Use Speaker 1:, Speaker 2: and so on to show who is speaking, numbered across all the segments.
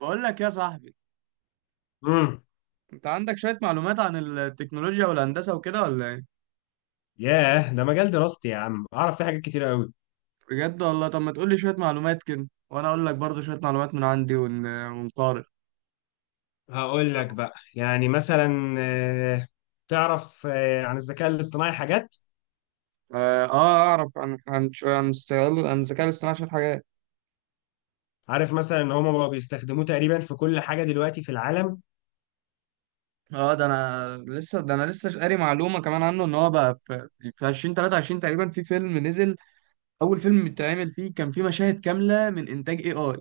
Speaker 1: بقول لك يا صاحبي،
Speaker 2: امم
Speaker 1: انت عندك شوية معلومات عن التكنولوجيا والهندسة وكده ولا ايه؟
Speaker 2: ياه ده مجال دراستي يا عم، اعرف فيه حاجات كتير قوي.
Speaker 1: بجد والله. طب ما تقول لي شوية معلومات كده وانا اقول لك برضو شوية معلومات من عندي ونقارن.
Speaker 2: هقول لك بقى، يعني مثلا تعرف عن الذكاء الاصطناعي حاجات.
Speaker 1: اه، اعرف عن عن ش- عن استغلال عن الذكاء الاصطناعي شوية حاجات.
Speaker 2: عارف مثلا ان هم بقوا بيستخدموه تقريبا في كل حاجة دلوقتي في العالم.
Speaker 1: اه، ده انا لسه قاري معلومة كمان عنه ان هو بقى في 2023 تقريبا في فيلم نزل. اول فيلم اتعمل فيه كان فيه مشاهد كاملة من انتاج اي اي،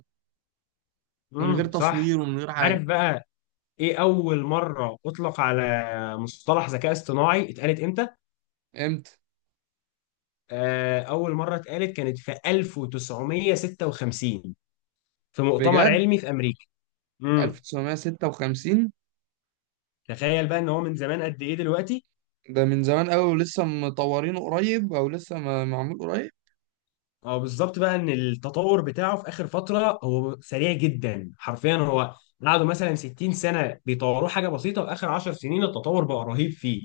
Speaker 1: من غير
Speaker 2: امم، صح.
Speaker 1: تصوير ومن غير حاجة.
Speaker 2: عارف بقى، ايه اول مرة اطلق على مصطلح ذكاء اصطناعي اتقالت امتى؟
Speaker 1: امتى؟
Speaker 2: اول مرة اتقالت كانت في 1956، في مؤتمر
Speaker 1: بجد؟
Speaker 2: علمي في امريكا. امم
Speaker 1: 1956؟
Speaker 2: تخيل بقى ان هو من زمان قد ايه دلوقتي.
Speaker 1: ده من زمان قوي ولسه مطورينه قريب، او لسه معمول قريب.
Speaker 2: اه، بالظبط بقى ان التطور بتاعه في اخر فتره هو سريع جدا، حرفيا هو قعدوا مثلا 60 سنه بيطوروه حاجه بسيطه، واخر 10 سنين التطور بقى رهيب فيه.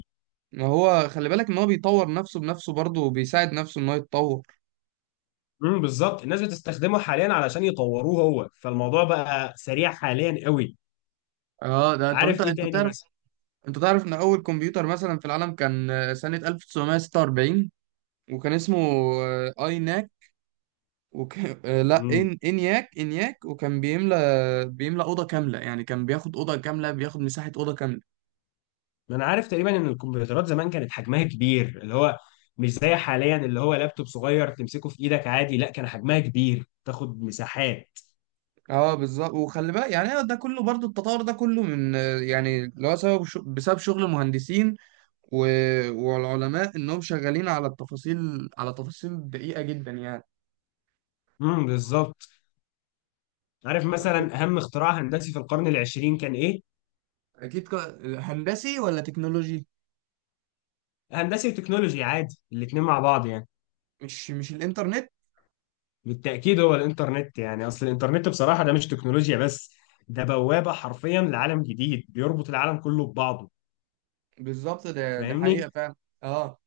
Speaker 1: ما هو خلي بالك ان هو بيطور نفسه بنفسه برضه وبيساعد نفسه ان هو يتطور.
Speaker 2: بالظبط، الناس بتستخدمه حاليا علشان يطوروه هو، فالموضوع بقى سريع حاليا قوي.
Speaker 1: اه. ده طب
Speaker 2: عارف
Speaker 1: انت
Speaker 2: ايه
Speaker 1: انت
Speaker 2: تاني
Speaker 1: تعرف.
Speaker 2: مثلا؟
Speaker 1: انت تعرف ان اول كمبيوتر مثلا في العالم كان سنة 1946، وكان اسمه اي ناك. وك... آه، لا،
Speaker 2: امم
Speaker 1: ان انياك، وكان بيملى، اوضه كامله، يعني كان بياخد اوضه كامله، بياخد مساحه اوضه كامله.
Speaker 2: انا عارف تقريبا ان الكمبيوترات زمان كانت حجمها كبير، اللي هو مش زي حاليا اللي هو لابتوب صغير تمسكه في ايدك عادي. لا، كان حجمها كبير، تاخد مساحات.
Speaker 1: اه بالظبط. وخلي بالك يعني ده كله برضو، التطور ده كله من يعني اللي هو سبب، بسبب شغل مهندسين و... والعلماء انهم شغالين على التفاصيل، على تفاصيل دقيقة جدا يعني.
Speaker 2: امم، بالظبط. عارف
Speaker 1: طب
Speaker 2: مثلا اهم اختراع هندسي في القرن العشرين كان ايه؟
Speaker 1: اكيد. هندسي ولا تكنولوجي؟
Speaker 2: هندسي وتكنولوجي عادي، الاتنين مع بعض يعني.
Speaker 1: مش الانترنت؟
Speaker 2: بالتأكيد هو الانترنت. يعني اصل الانترنت بصراحة ده مش تكنولوجيا بس، ده بوابة حرفيا لعالم جديد بيربط العالم كله ببعضه.
Speaker 1: بالظبط، ده حقيقة
Speaker 2: فاهمني؟
Speaker 1: فعلا. اه.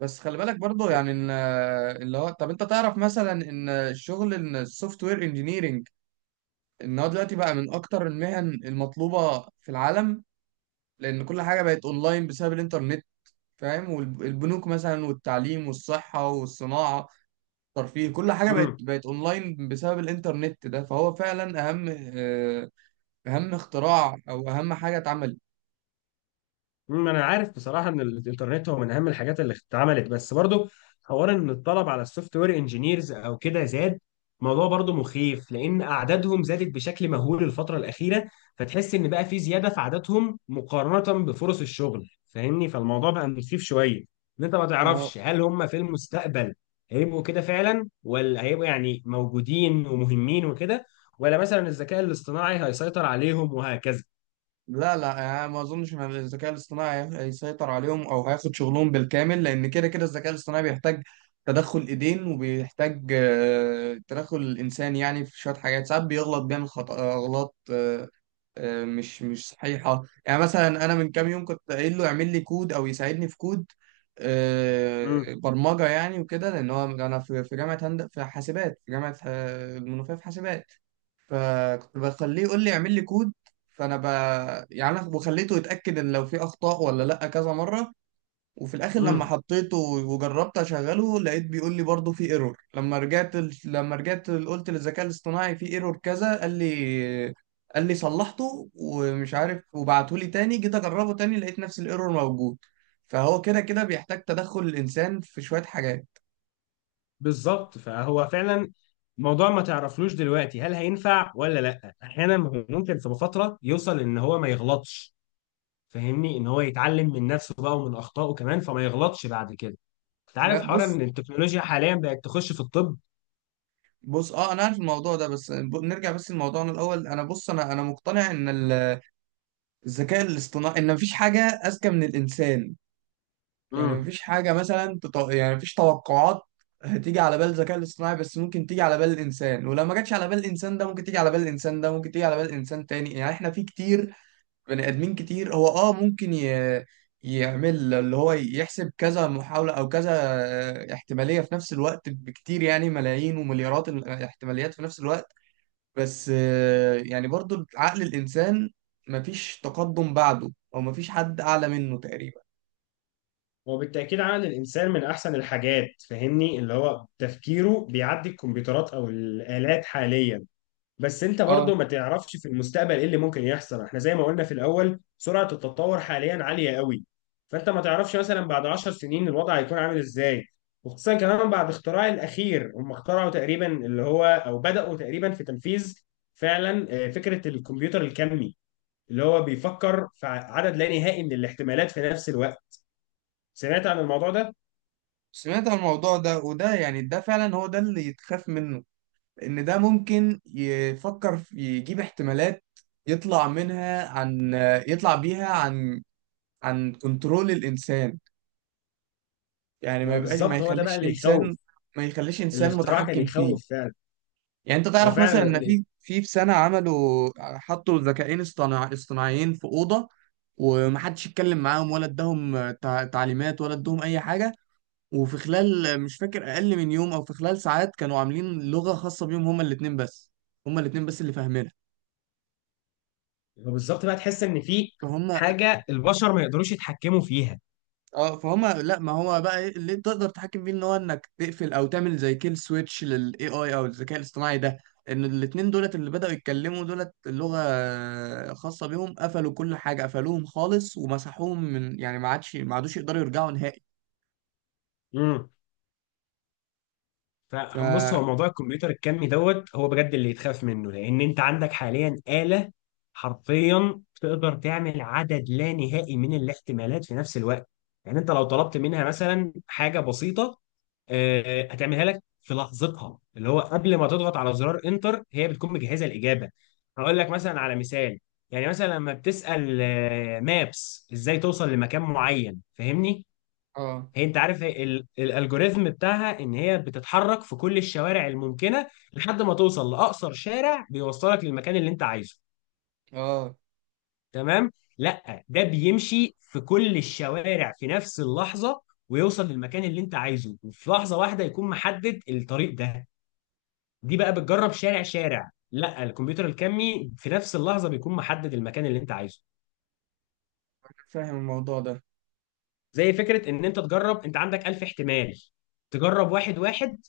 Speaker 1: بس خلي بالك برضو يعني ان اللي هو، طب انت تعرف مثلا ان شغل السوفت وير انجينيرنج، ان هو دلوقتي بقى من اكتر المهن المطلوبة في العالم، لان كل حاجة بقت اونلاين بسبب الانترنت، فاهم؟ والبنوك مثلا والتعليم والصحة والصناعة، ترفيه، كل حاجة بقت
Speaker 2: امم
Speaker 1: بقت اونلاين بسبب الانترنت ده، فهو فعلا اهم، آه، اهم اختراع او اهم حاجة اتعملت.
Speaker 2: ما انا عارف بصراحه ان الانترنت هو من اهم الحاجات اللي اتعملت. بس برضو حوار ان الطلب على السوفت وير انجينيرز او كده زاد، موضوع برضو مخيف، لان اعدادهم زادت بشكل مهول الفتره الاخيره. فتحس ان بقى في زياده في عددهم مقارنه بفرص الشغل، فاهمني؟ فالموضوع بقى مخيف شويه ان انت ما
Speaker 1: ما هو
Speaker 2: تعرفش هل هم في المستقبل هيبقوا كده فعلا، ولا هيبقوا يعني موجودين ومهمين وكده، ولا مثلا الذكاء الاصطناعي هيسيطر عليهم، وهكذا.
Speaker 1: لا، لا، يعني ما اظنش ان الذكاء الاصطناعي هيسيطر عليهم او هياخد شغلهم بالكامل، لان كده كده الذكاء الاصطناعي بيحتاج تدخل ايدين، وبيحتاج تدخل الانسان، يعني في شوية حاجات ساعات بيغلط، بيعمل خطأ، اغلاط مش صحيحة. يعني مثلا أنا من كام يوم كنت قايل له يعمل لي كود أو يساعدني في كود، برمجة يعني وكده، لأن هو أنا في جامعة هند في حاسبات، في جامعة المنوفية في حاسبات. فكنت بخليه يقول لي اعمل لي كود. فأنا ب يعني أنا وخليته يتأكد إن لو في أخطاء ولا لأ كذا مرة. وفي الاخر لما
Speaker 2: امم
Speaker 1: حطيته وجربت اشغله لقيت بيقول لي برضه في ايرور. لما رجعت قلت للذكاء الاصطناعي في ايرور كذا، قال لي، قال لي صلحته ومش عارف، وبعته لي تاني، جيت اجربه تاني لقيت نفس الايرور موجود. فهو كده كده بيحتاج تدخل الانسان في شوية حاجات.
Speaker 2: بالظبط، فهو فعلا موضوع ما تعرفلوش دلوقتي هل هينفع ولا لا. احيانا هو ممكن في فتره يوصل ان هو ما يغلطش، فاهمني؟ ان هو يتعلم من نفسه بقى ومن اخطائه كمان، فما يغلطش بعد كده. انت عارف
Speaker 1: لا
Speaker 2: حوار ان
Speaker 1: بص.
Speaker 2: التكنولوجيا حاليا بقت تخش في الطب؟
Speaker 1: اه انا عارف الموضوع ده، بس نرجع بس لموضوعنا الاول. انا بص، انا مقتنع ان الذكاء الاصطناعي، ان مفيش حاجة اذكى من الانسان. يعني
Speaker 2: امم
Speaker 1: مفيش حاجة مثلا يعني مفيش توقعات هتيجي على بال الذكاء الاصطناعي، بس ممكن تيجي على بال الإنسان، ولو ما جاتش على بال الإنسان ده ممكن تيجي على بال الإنسان ده، ممكن تيجي على بال إنسان تاني. يعني إحنا في كتير، بني آدمين كتير. هو ممكن يعمل اللي هو يحسب كذا محاولة أو كذا احتمالية في نفس الوقت بكتير، يعني ملايين ومليارات الاحتماليات في نفس الوقت. بس يعني برضو عقل الإنسان، مفيش تقدم بعده أو مفيش حد أعلى منه تقريبا.
Speaker 2: وبالتاكيد عمل الانسان من احسن الحاجات، فاهمني؟ اللي هو تفكيره بيعدي الكمبيوترات او الالات حاليا. بس انت
Speaker 1: اه.
Speaker 2: برضه ما تعرفش في المستقبل ايه اللي ممكن يحصل. احنا زي ما قلنا في الاول، سرعة التطور حاليا عالية قوي، فانت ما تعرفش مثلا بعد 10 سنين الوضع هيكون عامل ازاي. وخصوصا كمان بعد اختراع الاخير، هم اخترعوا تقريبا اللي هو، او بدأوا تقريبا في تنفيذ فعلا فكرة الكمبيوتر الكمي، اللي هو بيفكر في عدد لا نهائي من الاحتمالات في نفس الوقت. سمعت عن الموضوع ده؟
Speaker 1: سمعت عن الموضوع ده، وده يعني ده فعلا هو ده اللي يتخاف منه، ان ده ممكن يفكر في، يجيب احتمالات يطلع منها عن يطلع بيها عن كنترول الانسان. يعني ما
Speaker 2: ما
Speaker 1: يبقاش،
Speaker 2: بالظبط، هو ده بقى اللي يخوف.
Speaker 1: ما يخليش انسان
Speaker 2: الاختراع كان
Speaker 1: متحكم فيه.
Speaker 2: يخوف فعلا.
Speaker 1: يعني انت
Speaker 2: هو
Speaker 1: تعرف مثلا
Speaker 2: فعلا
Speaker 1: ان في سنة عملوا، حطوا ذكاءين اصطناعيين في أوضة، ومحدش يتكلم معاهم ولا اداهم تعليمات ولا اداهم اي حاجة. وفي خلال، مش فاكر، اقل من يوم او في خلال ساعات، كانوا عاملين لغه خاصه بيهم هما الاثنين بس، هما الاثنين بس اللي فاهمينها.
Speaker 2: هو بالظبط بقى، تحس ان في
Speaker 1: فهم
Speaker 2: حاجه البشر ما يقدروش يتحكموا فيها.
Speaker 1: اه فهم. لا ما هو بقى إيه اللي تقدر تتحكم فيه؟ ان هو انك تقفل او تعمل زي كيل سويتش للاي اي او الذكاء الاصطناعي ده، ان الاثنين دولت اللي بداوا يتكلموا دولت لغه خاصه بيهم، قفلوا كل حاجه، قفلوهم خالص ومسحوهم، من يعني ما عادوش يقدروا يرجعوا نهائي.
Speaker 2: مم.
Speaker 1: ف
Speaker 2: فبص، هو موضوع الكمبيوتر الكمي دوت هو بجد اللي يتخاف منه، لان انت عندك حاليا آلة حرفيا تقدر تعمل عدد لا نهائي من الاحتمالات في نفس الوقت. يعني انت لو طلبت منها مثلا حاجة بسيطة، هتعملها لك في لحظتها. اللي هو قبل ما تضغط على زرار انتر، هي بتكون مجهزه الاجابه. هقول لك مثلا على مثال. يعني مثلا لما بتسال مابس ازاي توصل لمكان معين، فاهمني؟
Speaker 1: اه
Speaker 2: هي انت عارف، هي الالجوريزم بتاعها ان هي بتتحرك في كل الشوارع الممكنه لحد ما توصل لاقصر شارع بيوصلك للمكان اللي انت عايزه،
Speaker 1: اه
Speaker 2: تمام؟ لا، ده بيمشي في كل الشوارع في نفس اللحظه ويوصل للمكان اللي انت عايزه، وفي لحظه واحده يكون محدد الطريق ده. دي بقى بتجرب شارع شارع، لا الكمبيوتر الكمي في نفس اللحظه بيكون محدد المكان اللي انت عايزه.
Speaker 1: فاهم الموضوع ده.
Speaker 2: زي فكره ان انت تجرب، انت عندك 1000 احتمال، تجرب واحد واحد،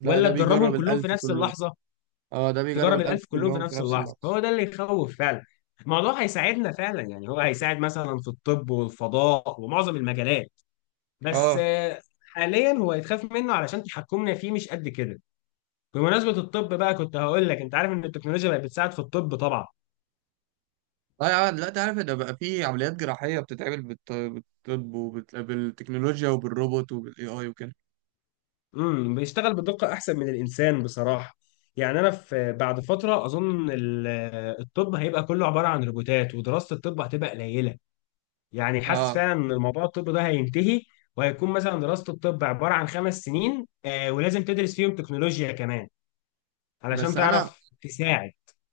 Speaker 1: لا،
Speaker 2: ولا
Speaker 1: ده
Speaker 2: تجربهم
Speaker 1: بيجرب
Speaker 2: كلهم في
Speaker 1: الألف
Speaker 2: نفس
Speaker 1: كله.
Speaker 2: اللحظه؟
Speaker 1: اه، ده بيجرب
Speaker 2: تجرب
Speaker 1: الألف
Speaker 2: الألف كلهم في
Speaker 1: كلهم في
Speaker 2: نفس
Speaker 1: نفس
Speaker 2: اللحظة،
Speaker 1: اللحظة.
Speaker 2: هو ده اللي يخوف فعلا. الموضوع هيساعدنا فعلا، يعني هو هيساعد مثلا في الطب والفضاء ومعظم المجالات. بس
Speaker 1: اه.
Speaker 2: حاليا هو يتخاف منه علشان تحكمنا فيه مش قد كده. بمناسبة الطب بقى، كنت هقول لك: انت عارف ان التكنولوجيا بقت بتساعد في الطب طبعا؟
Speaker 1: لا يا عم، لا تعرف؟ ده بقى في عمليات جراحية بتتعمل بالطب وبالتكنولوجيا وبالروبوت وبالاي اي وكده.
Speaker 2: بيشتغل بدقة احسن من الانسان بصراحة. يعني انا في بعد فترة، اظن الطب هيبقى كله عبارة عن روبوتات، ودراسة الطب هتبقى قليلة. يعني حاسس
Speaker 1: اه.
Speaker 2: فعلا ان الموضوع الطب ده هينتهي، وهيكون مثلا دراسة الطب عبارة عن خمس سنين، ولازم تدرس فيهم تكنولوجيا كمان علشان
Speaker 1: بس انا
Speaker 2: تعرف تساعد.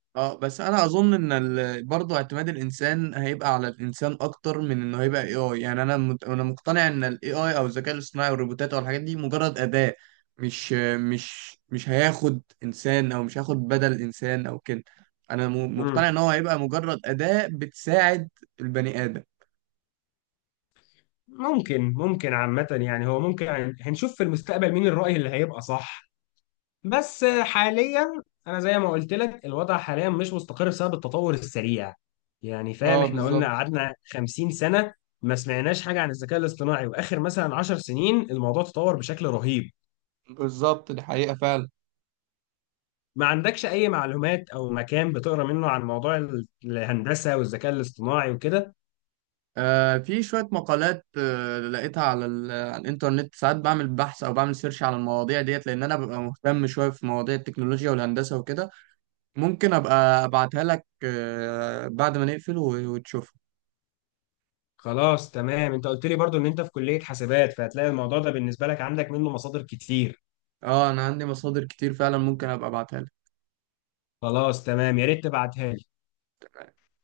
Speaker 1: اه بس انا اظن ان برضه اعتماد الانسان هيبقى على الانسان اكتر من انه هيبقى اي اي. يعني انا انا مقتنع ان الاي اي او الذكاء الاصطناعي والروبوتات والحاجات دي مجرد اداة، مش مش هياخد انسان، او مش هياخد بدل انسان او كده. انا
Speaker 2: مم.
Speaker 1: مقتنع ان هو هيبقى مجرد اداة بتساعد البني ادم.
Speaker 2: ممكن، ممكن عامة. يعني هو ممكن، يعني هنشوف في المستقبل مين الرأي اللي هيبقى صح. بس حاليا انا زي ما قلت لك، الوضع حاليا مش مستقر بسبب التطور السريع. يعني فاهم،
Speaker 1: اه
Speaker 2: احنا قلنا
Speaker 1: بالظبط.
Speaker 2: قعدنا 50 سنة ما سمعناش حاجة عن الذكاء الاصطناعي، واخر مثلا 10 سنين الموضوع تطور بشكل رهيب.
Speaker 1: دي حقيقة فعلا.
Speaker 2: ما عندكش اي معلومات او مكان بتقرا منه عن موضوع الهندسه والذكاء الاصطناعي وكده؟
Speaker 1: في شوية مقالات لقيتها على على الإنترنت. ساعات بعمل بحث أو بعمل سيرش على المواضيع ديت، لأن أنا ببقى مهتم شوية في مواضيع التكنولوجيا والهندسة وكده. ممكن أبقى أبعتها لك بعد ما نقفل وتشوفها.
Speaker 2: خلاص، تمام. انت قلت لي برضو ان انت في كليه حاسبات، فهتلاقي الموضوع ده بالنسبه لك عندك منه مصادر كتير.
Speaker 1: أه، أنا عندي مصادر كتير فعلا، ممكن أبقى أبعتها
Speaker 2: خلاص، تمام، يا ريت تبعتها لي.
Speaker 1: لك.